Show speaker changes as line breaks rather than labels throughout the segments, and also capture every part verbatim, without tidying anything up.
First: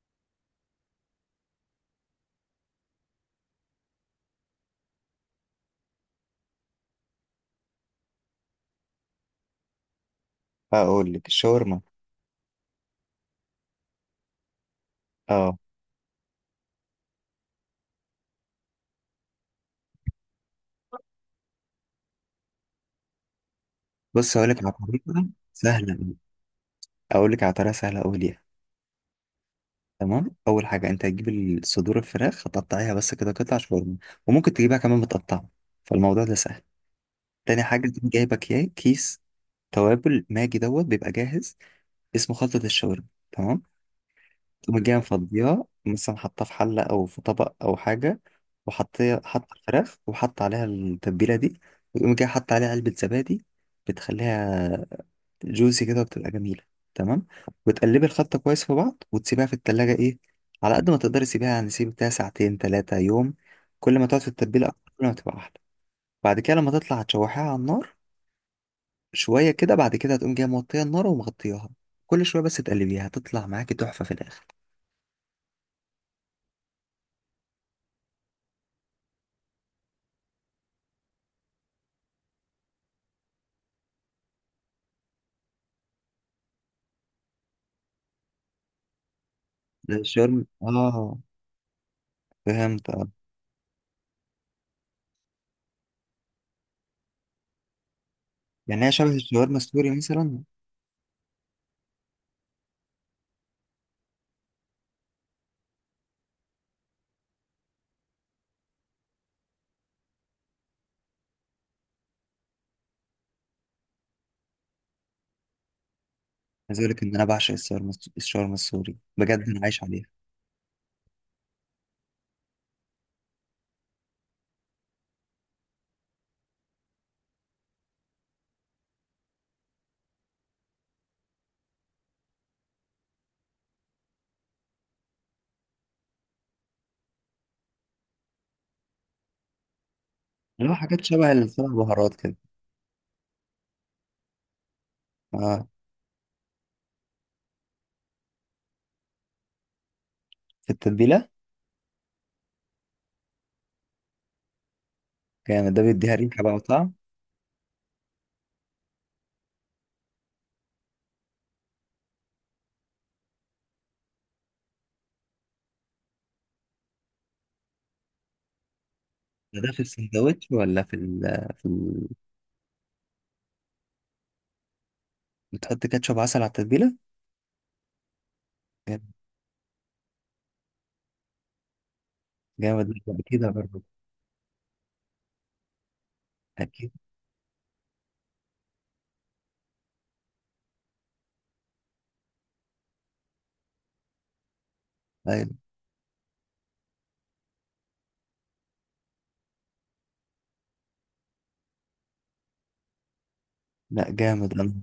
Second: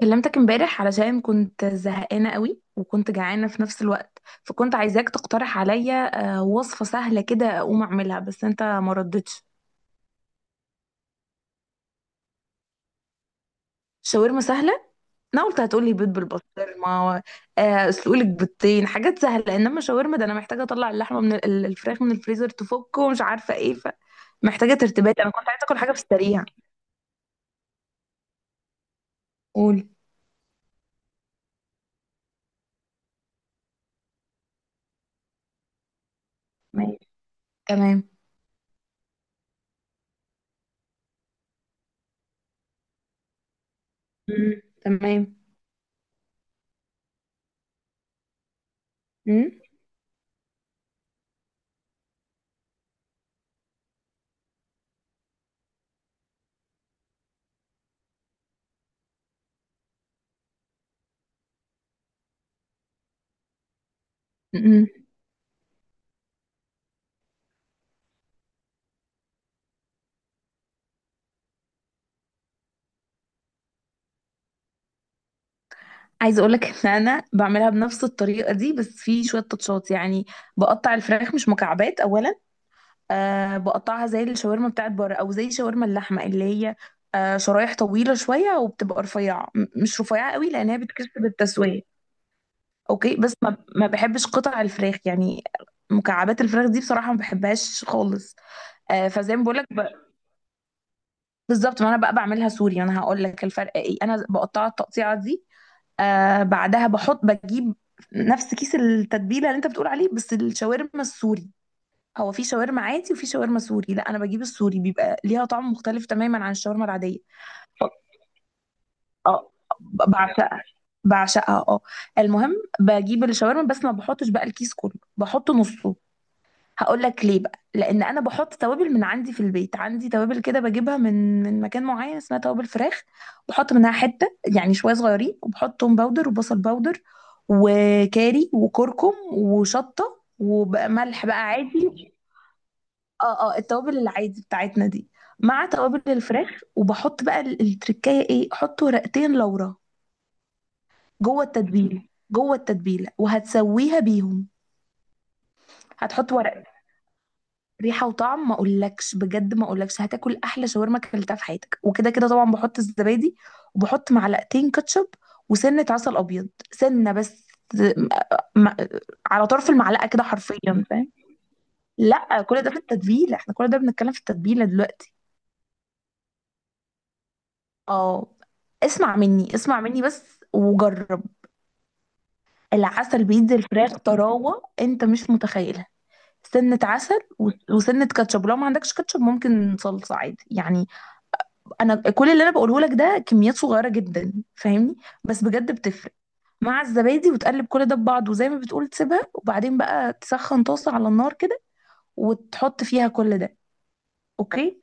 كلمتك امبارح علشان كنت زهقانة قوي وكنت جعانة في نفس الوقت. فكنت عايزاك تقترح عليا آه، وصفة سهلة كده اقوم اعملها، بس انت ما ردتش.
هقول لك الشاورما.
شاورما سهلة. انا
اه،
قلت هتقولي بيض بالبسطرمة. آه، اسلقلك بيضتين حاجات سهلة، انما شاورما ده انا محتاجة اطلع اللحمة من ال- الفراخ من الفريزر تفك ومش عارفة ايه.
بص هقول لك على
فمحتاجة ترتيبات،
طريقه
انا كنت عايزة اكل حاجة
سهله
في
أوي.
السريع.
اقول لك على طريقه سهله قوي ليها.
قول.
تمام، اول حاجه انت هتجيب الصدور الفراخ، هتقطعيها بس كده قطع شاورما. وممكن تجيبها كمان متقطعه، فالموضوع ده سهل.
ماشي.
تاني حاجه،
تمام.
تكون جايبه كيا- كيس توابل ماجي دوت، بيبقى جاهز. اسمه خلطه الشاورما. تمام.
مم.
تقوم جايه
تمام.
مفضيها مثلا، حاطاه في حله او في طبق او حاجه، وحطيها
مم.
حط الفراخ وحط عليها التتبيله دي. ويقوم جاي حط عليها علبه زبادي، بتخليها جوسي كده، بتبقى جميلة. تمام. وتقلبي الخلطة كويس في بعض وتسيبيها في التلاجة، ايه، على قد ما تقدري سيبيها، يعني سيب بتاع ساعتين تلاتة يوم. كل ما تقعد في التتبيلة
مم.
أكتر، كل ما تبقى أحلى. بعد كده لما تطلع هتشوحيها على النار شوية كده. بعد كده هتقوم جاية موطية النار ومغطياها، كل شوية بس تقلبيها، هتطلع معاكي تحفة في الآخر.
عايزه اقول لك ان انا بعملها بنفس الطريقه دي، بس في شويه تاتشات يعني. بقطع الفراخ مش مكعبات اولا. أه بقطعها زي الشاورما بتاعت بره او زي شاورما اللحمه اللي هي أه شرايح طويله شويه وبتبقى رفيعه، م-
ده
مش رفيعه قوي لانها
الشاورما، اه.
بتكسب التسويه.
فهمت، اه.
اوكي، بس ما ما بحبش قطع الفراخ يعني. مكعبات الفراخ دي بصراحه ما بحبهاش خالص.
يعني هي
أه
شبه
فزي ما
الشاورما
بقول لك ب...
السوري مثلا.
بالظبط. ما انا بقى بعملها سوري، انا هقول لك الفرق ايه. انا بقطعها التقطيعه دي، آه بعدها بحط بجيب نفس كيس التتبيله اللي انت بتقول عليه، بس الشاورما السوري. هو في شاورما عادي وفي شاورما سوري، لا انا بجيب السوري، بيبقى ليها طعم مختلف تماما عن
عايز
الشاورما
أقول لك إن
العاديه.
أنا بعشق الشاورما الشاورما السوري بجد
اه
أنا عايش عليها.
ب- بعشقها. بعشقها اه. المهم، بجيب الشاورما بس ما بحطش بقى الكيس كله، بحط نصه. هقول لك ليه بقى، لان انا بحط توابل من عندي في البيت. عندي توابل كده بجيبها من من مكان معين، اسمها توابل فراخ. بحط منها حته يعني شويه صغيرين، وبحط توم باودر وبصل باودر وكاري وكركم وشطه
اللي هو حاجات
وملح
شبه
بقى
السبع
عادي.
بهارات كده،
اه اه، التوابل العادي بتاعتنا دي،
اه.
مع توابل الفراخ. وبحط بقى ال- التركايه ايه، احط ورقتين لورا.
في التتبيلة.
جوه التتبيله. جوه التتبيله وهتسويها بيهم.
جامد، ده بيديها
هتحط
ريحة بقى
ورق.
وطعم.
ريحه وطعم ما اقولكش، بجد ما اقولكش هتاكل احلى شاورما اكلتها في حياتك. وكده كده طبعا بحط الزبادي، وبحط معلقتين كاتشب، وسنه عسل ابيض، سنه بس م- م- على
ده
طرف
ده في
المعلقه كده
السندوتش ولا
حرفيا،
في
فاهم.
ال في ال...
لا كل ده في التتبيله، احنا كل ده بنتكلم في التتبيله دلوقتي.
بتحط كاتشب عسل على التتبيلة؟
اه.
جامد.
اسمع مني اسمع مني بس وجرب.
جامد، لا،
العسل
أكيد
بيدي
برضه.
الفراخ طراوه انت مش متخيلها. سنة
أكيد.
عسل و- وسنة كاتشب، لو ما عندكش كاتشب ممكن صلصة عادي يعني. انا كل اللي انا بقوله لك ده كميات صغيره جدا، فاهمني. بس
أيوة.
بجد بتفرق. مع الزبادي وتقلب كل ده ببعض، وزي ما بتقول تسيبها. وبعدين بقى تسخن طاسه على النار كده، وتحط فيها كل ده.
لا، جامد أنا.
اوكي.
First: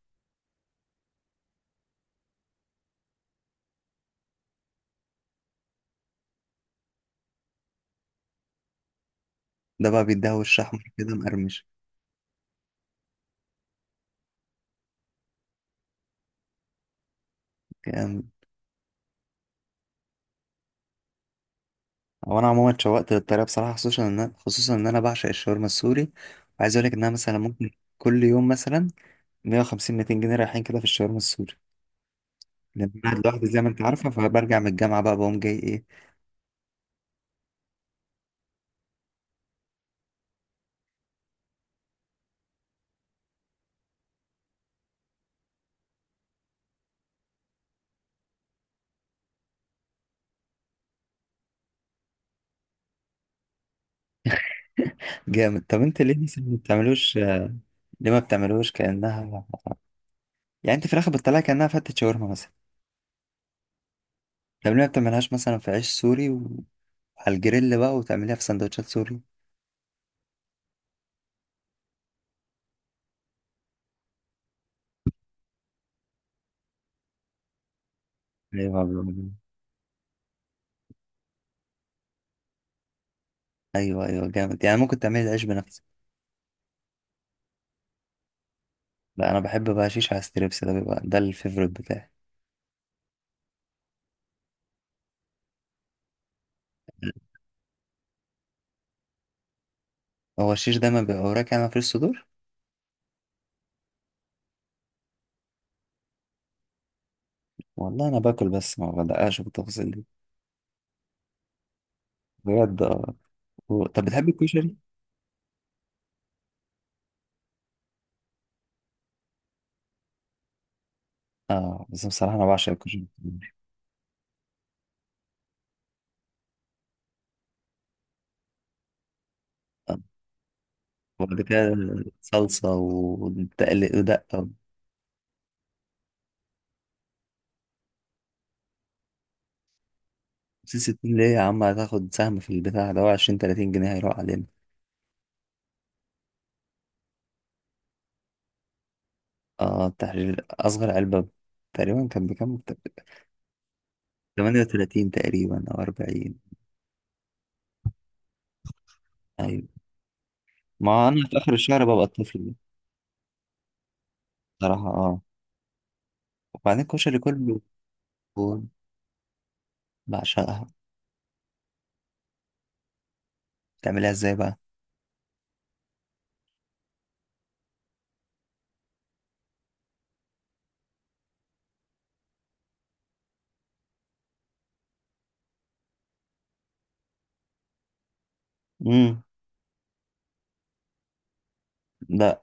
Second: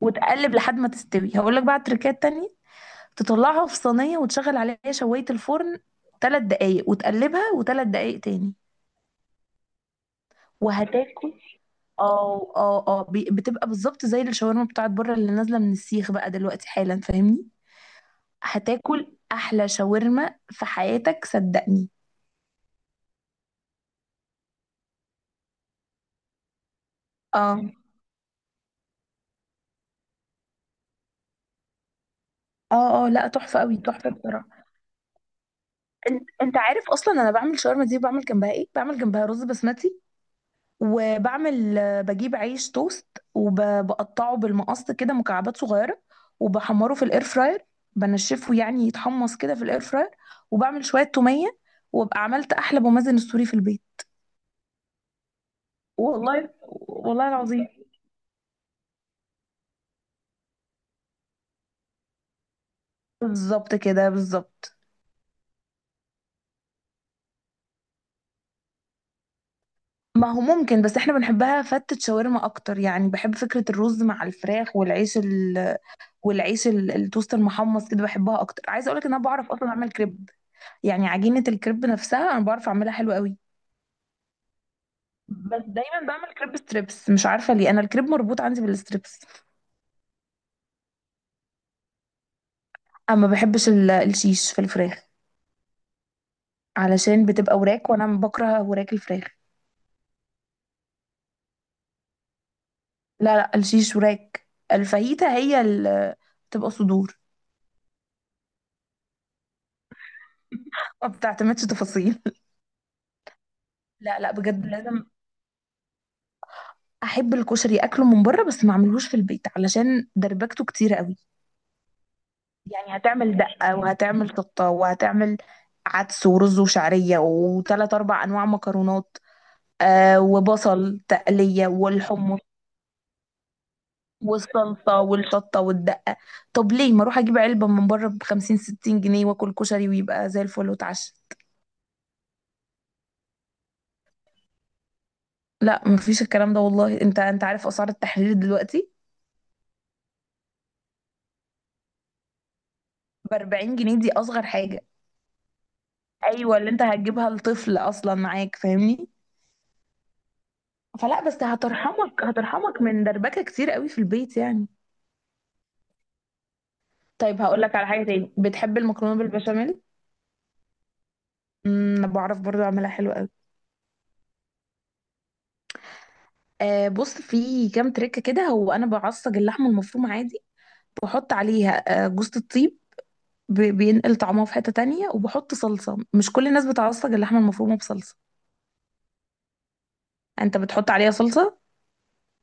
وتقلب لحد ما تستوي. هقول لك بقى تريكات تانية. تطلعها في صينيه وتشغل عليها شوايه الفرن ثلاث دقايق، وتقلبها وثلاث دقايق تاني.
ده بقى بيديها وش أحمر كده
وهتاكل.
مقرمش.
اه اه اه، بي- بتبقى بالظبط زي الشاورما بتاعت بره اللي نازله من السيخ بقى دلوقتي حالا، فاهمني.
جامد.
هتاكل احلى شاورما في حياتك، صدقني.
هو أنا عموما اتشوقت للطريقة بصراحة، خصوصا إن أنا- خصوصا إن أنا بعشق الشاورما السوري. وعايز أقول لك إن أنا مثلا
اه
ممكن كل يوم مثلا مية وخمسين ميتين جنيه رايحين كده في الشاورما السوري، لأن أنا
اه اه،
قاعد
لا
لوحدي
تحفه
زي ما
قوي،
أنت عارفة.
تحفه
فبرجع
بصراحه.
من الجامعة بقى بقوم جاي إيه.
انت انت عارف اصلا انا بعمل شاورما دي بعمل جنبها ايه، بعمل جنبها رز بسمتي. وبعمل آه، بجيب عيش توست، وبقطعه بالمقص كده مكعبات صغيره، وبحمره في الاير فراير. بنشفه يعني، يتحمص كده في الاير فراير. وبعمل شويه توميه. وابقى عملت احلى بومازن السوري في البيت.
جامد. طب أنت ليه مثلا
والله
ما بتعملوش؟
والله العظيم.
ليه ما بتعملوش كأنها، يعني انت في الاخر بتطلعها كانها فتة شاورما مثلا.
بالظبط كده
طب
بالظبط.
ليه ما بتعملهاش مثلا في عيش سوري و- وعلى الجريل بقى، وتعمليها في سندوتشات سوري؟
ما هو ممكن، بس احنا بنحبها فتة شاورما اكتر يعني. بحب فكرة الرز مع الفراخ والعيش ال... والعيش ال... التوست المحمص كده، بحبها اكتر.
ايوه،
عايزة اقولك ان انا
بالظبط.
بعرف اصلا اعمل كريب. يعني عجينة الكريب نفسها انا بعرف اعملها حلو قوي.
ايوه ايوه، جامد. يعني ممكن تعملي العيش
بس
بنفسك.
دايما بعمل كريب ستريبس، مش عارفة ليه، انا الكريب مربوط عندي بالستريبس.
لا، انا بحب بقى شيش على ستريبس، ده بيبقى ده الفيفوريت بتاعي.
اما بحبش ال... الشيش في الفراخ علشان بتبقى وراك، وانا بكره وراك الفراخ.
هو الشيش دايما بيبقى وراك، يعني مفيش صدور.
لا لا، الشيش وراك، الفاهيتا هي ال... بتبقى صدور.
والله انا باكل بس ما بدققش بالتفاصيل دي،
ما بتعتمدش تفاصيل
بجد اه. و- طب
لا
بتحب
لا بجد،
الكشري؟
لازم احب الكشري. اكله من بره بس ما اعملهوش في البيت علشان دربكته كتيره قوي.
اه، بس بصراحه انا بعشق
يعني
الكشري.
هتعمل دقه وهتعمل شطه وهتعمل عدس ورز وشعريه وثلاث اربع انواع مكرونات،
آه.
آه وبصل
وبعد
تقليه
كده
والحمص
صلصه ودقه.
والصلصه والشطه والدقه. طب ليه ما اروح اجيب علبه من بره ب خمسين ستين جنيه واكل كشري ويبقى زي الفل
خمسين
واتعشى.
ستين ليه يا عم؟ هتاخد سهم في البتاع ده؟ هو عشرين تلاتين جنيه هيروح علينا.
لا مفيش الكلام ده والله، انت انت عارف اسعار التحرير دلوقتي
اه التحرير. أصغر علبة تقريبا كان بكام؟
ب أربعين جنيه، دي اصغر
تمانية
حاجه.
وتلاتين تقريبا أو أربعين.
ايوه اللي انت هتجيبها لطفل اصلا معاك، فاهمني.
أيوة. ما
فلا،
أنا في
بس
آخر الشهر ببقى
هترحمك،
الطفل ده.
هترحمك من دربكة كتير قوي في البيت يعني.
بصراحة اه. وبعدين الكشري
طيب
كله.
هقول لك على حاجة تاني، بتحب المكرونة بالبشاميل.
بعشقها.
امم، أنا بعرف برضو اعملها حلو قوي.
بتعملها ازاي بقى؟
آه بص في كام تريكة كده. هو انا بعصج اللحمة المفرومة عادي، بحط عليها آه جوزة الطيب، بي- بينقل طعمها في حتة تانية. وبحط صلصة. مش كل الناس بتعصج اللحمة المفرومة بصلصة.
امم
انت بتحط عليها صلصة؟
لا.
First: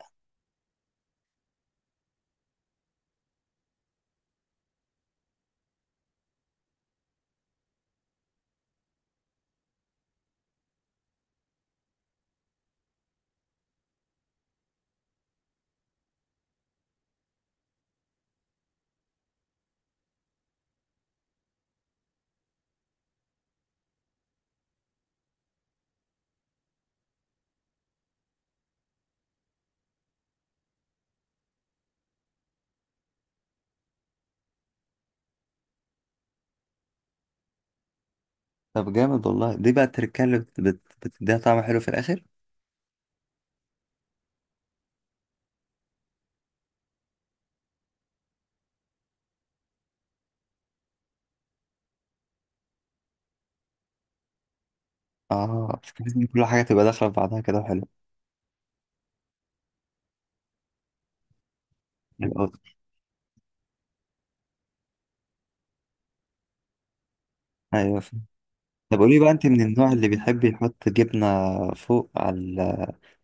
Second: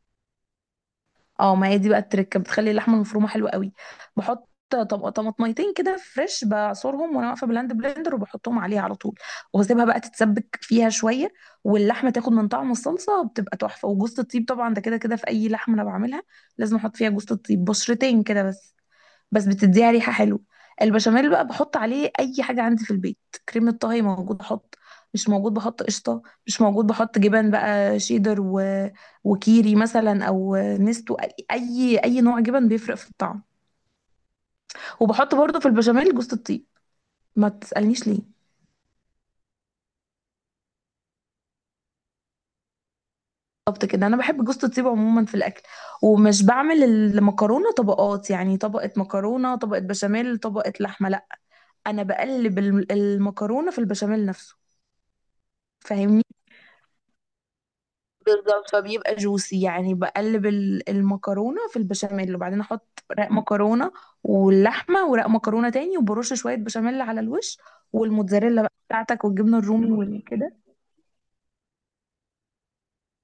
اه، ما هي دي بقى التركه، بتخلي اللحمه المفرومه حلوه قوي. بحط طب طماطميتين كده فريش، بعصرهم وانا واقفه بلاند بلندر، وبحطهم عليها على طول. واسيبها بقى تتسبك فيها شويه، واللحمه تاخد من طعم الصلصه، بتبقى تحفه. وجوز الطيب طبعا ده كده كده في اي لحمه انا بعملها لازم احط فيها جوز الطيب، بشرتين كده بس، بس بتديها ريحة حلوة. البشاميل بقى بحط عليه أي حاجة عندي في البيت. كريمة طهي موجود بحط، مش موجود بحط قشطة، مش موجود بحط جبن بقى شيدر و... وكيري مثلا أو نستو. أي أي نوع جبن بيفرق في الطعم. وبحط برضو في البشاميل جوز الطيب، ما تسألنيش ليه.
طب جامد والله، دي بقى التركية اللي بت- بت- بتديها طعم حلو في الآخر.
بالظبط كده، أنا بحب جوز الطيب عموما في الأكل. ومش بعمل المكرونة طبقات يعني، طبقة مكرونة طبقة بشاميل طبقة لحمة، لا. أنا بقلب الم- المكرونة في البشاميل نفسه،
اه، بتحس
فاهمني.
إن كل حاجة تبقى داخلة في بعضها كده، حلو.
بالظبط، فبيبقى جوسي يعني. بقلب ال- المكرونه في البشاميل، وبعدين احط رق مكرونه واللحمه ورق مكرونه تاني، وبرش شويه بشاميل على الوش،
أيوة، فاهم.
والموتزاريلا بقى
طب قولي
بتاعتك
بقى، أنت
والجبنه
من
الرومي
النوع اللي بيحب
والكده.
يحط جبنة فوق على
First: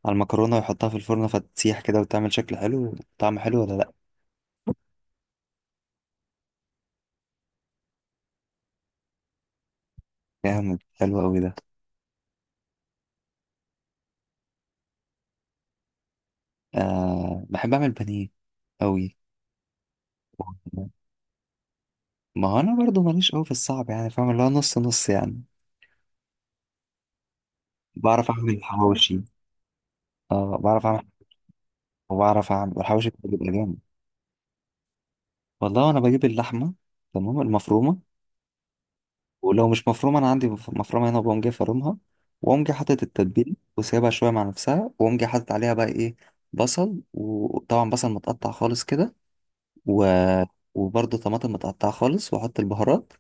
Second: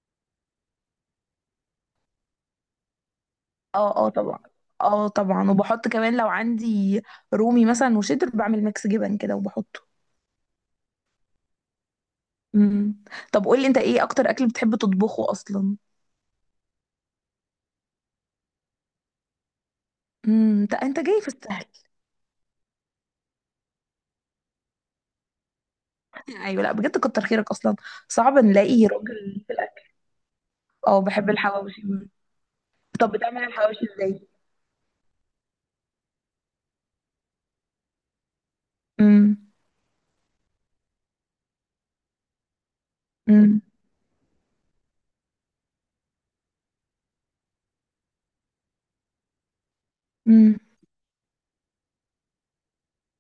على المكرونة ويحطها في الفرن فتسيح كده وتعمل شكل حلو، طعم حلو، ولا لأ؟
اه اه طبعا. اه طبعا، وبحط كمان لو عندي رومي مثلا وشيدر بعمل ميكس جبن كده وبحطه.
جامد، حلو أوي ده.
امم. طب قولي انت ايه اكتر اكل بتحب تطبخه اصلا.
آه، بحب أعمل بانيه أوي.
امم، انت انت جاي في السهل.
ما هو أنا برضو ماليش أوي في الصعب، يعني فاهم اللي هو نص نص يعني.
ايوه لا بجد كتر خيرك اصلا.
بعرف
صعب
أعمل
نلاقي
حواوشي.
راجل في الاكل.
اه، بعرف
اه
أعمل،
بحب الحواوشي.
وبعرف أعمل، والحواوشي
طب بتعمل
بيبقى جامد.
الحواوشي ازاي.
والله أنا بجيب اللحمة، تمام، المفرومة.
امم.
ولو مش مفرومة، أنا عندي مف- مفرومة هنا، وبقوم جاي فارمها. وأقوم جاي حاطط التتبيل
امم.
وسايبها شوية مع نفسها، وأقوم جاي حاطط عليها بقى إيه، بصل. وطبعا بصل متقطع خالص كده و...
امم.
وبرضه طماطم متقطعة خالص، وأحط البهارات.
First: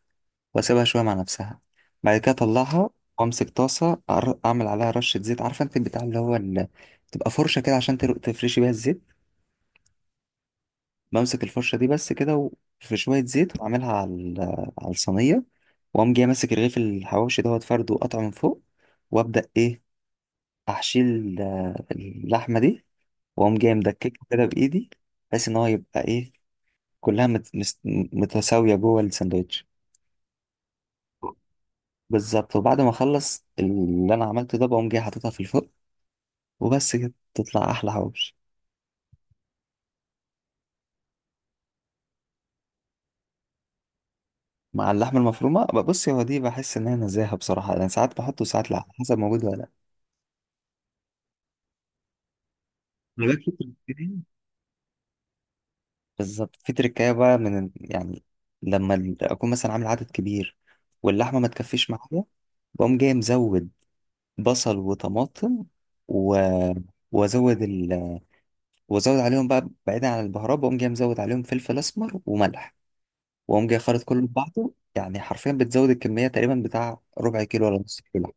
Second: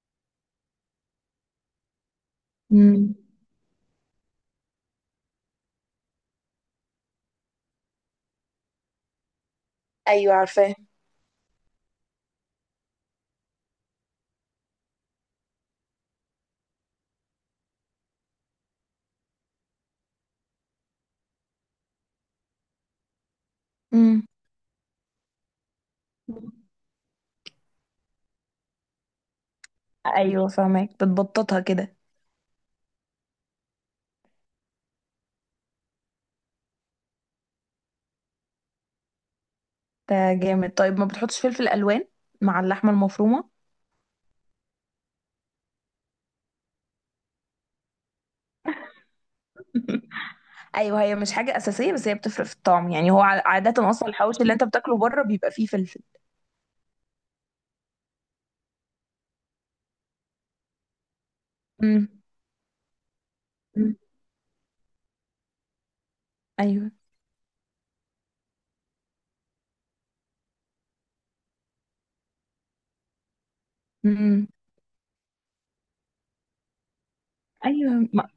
وأسيبها شوية مع نفسها. بعد كده أطلعها،
امم.
وأمسك طاسة. أعر- أعمل عليها رشة زيت. عارفة أنت البتاع اللي هو ال... تبقى فرشة كده عشان تر- تفرشي بيها الزيت.
ايوه عارفاه.
بمسك الفرشة دي بس كده، و- في شوية زيت، وأعملها على ال... على الصينية. وأقوم جاي ماسك رغيف الحواوشي دوت فرده وقطعه من فوق، وأبدأ إيه، أحشي ال- اللحمة دي. وأقوم جاي
امم.
مدككه كده بإيدي، بحيث إن هو يبقى إيه، كلها مت... مست- متساوية جوه الساندوتش.
ايوه فاهمك، بتبططها كده.
بالظبط. وبعد ما اخلص اللي انا عملته ده، بقوم جاي حاططها في الفرن، وبس كده تطلع احلى حواوشي.
ده جامد، طيب ما بتحطش فلفل الوان مع اللحمه المفرومه.
مع اللحمه المفرومه، بص هو دي بحس ان هي نزاهه بصراحه، انا ساعات بحطه وساعات لا، على حسب موجود ولا لا.
ايوه هي مش حاجه اساسيه، بس هي بتفرق في الطعم يعني. هو
انا بقى
ع-
في
عاده اصلا
تركتين.
الحواوشي اللي انت بتاكله بره بيبقى فيه فلفل.
بالظبط، في تركايه بقى من ال- يعني لما ال- اكون مثلا عامل عدد كبير واللحمه ما تكفيش
امم.
معايا، بقوم جاي مزود
أمم.
بصل وطماطم و...
ايوه.
وازود ال... وازود عليهم بقى، بعيدا عن البهارات، بقوم جاي مزود عليهم فلفل اسمر وملح، واقوم جاي خالط كله في
امم.
بعضه. يعني حرفيا بتزود الكميه تقريبا بتاع ربع كيلو ولا نص
ايوه ما...
كيلو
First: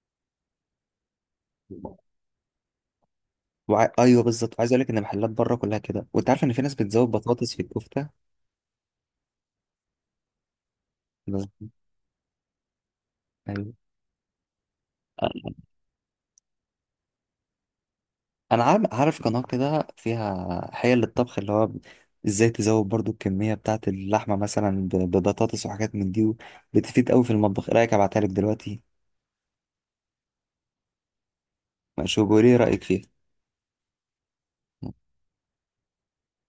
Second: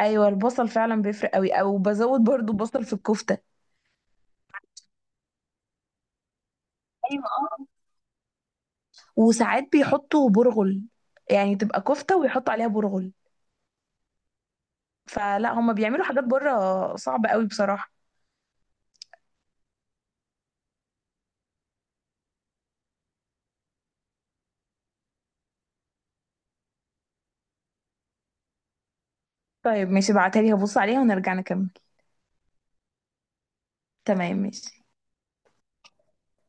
ايوه البصل فعلا بيفرق قوي، او
لحمة.
بزود برضو بصل في الكفته.
وع... ايوه، بالظبط. وعايز اقول لك ان محلات بره كلها كده. وانت عارف ان في ناس بتزود
ايوه،
بطاطس في الكفته.
وساعات بيحطوا برغل، يعني
بس-
تبقى كفتة ويحطوا عليها برغل.
ايوه،
فلا هما بيعملوا حاجات بره صعبة قوي بصراحة.
انا عارف، عارف قناه كده فيها حيل للطبخ، اللي هو ازاي تزود برضو الكميه بتاعه اللحمه، مثلا ب- ببطاطس وحاجات من دي، بتفيد قوي في المطبخ. ايه رايك ابعتها لك دلوقتي؟
طيب ماشي، ابعتها لي هبص عليها ونرجع نكمل.
شوف، قولي ايه رايك فيها.
تمام ماشي.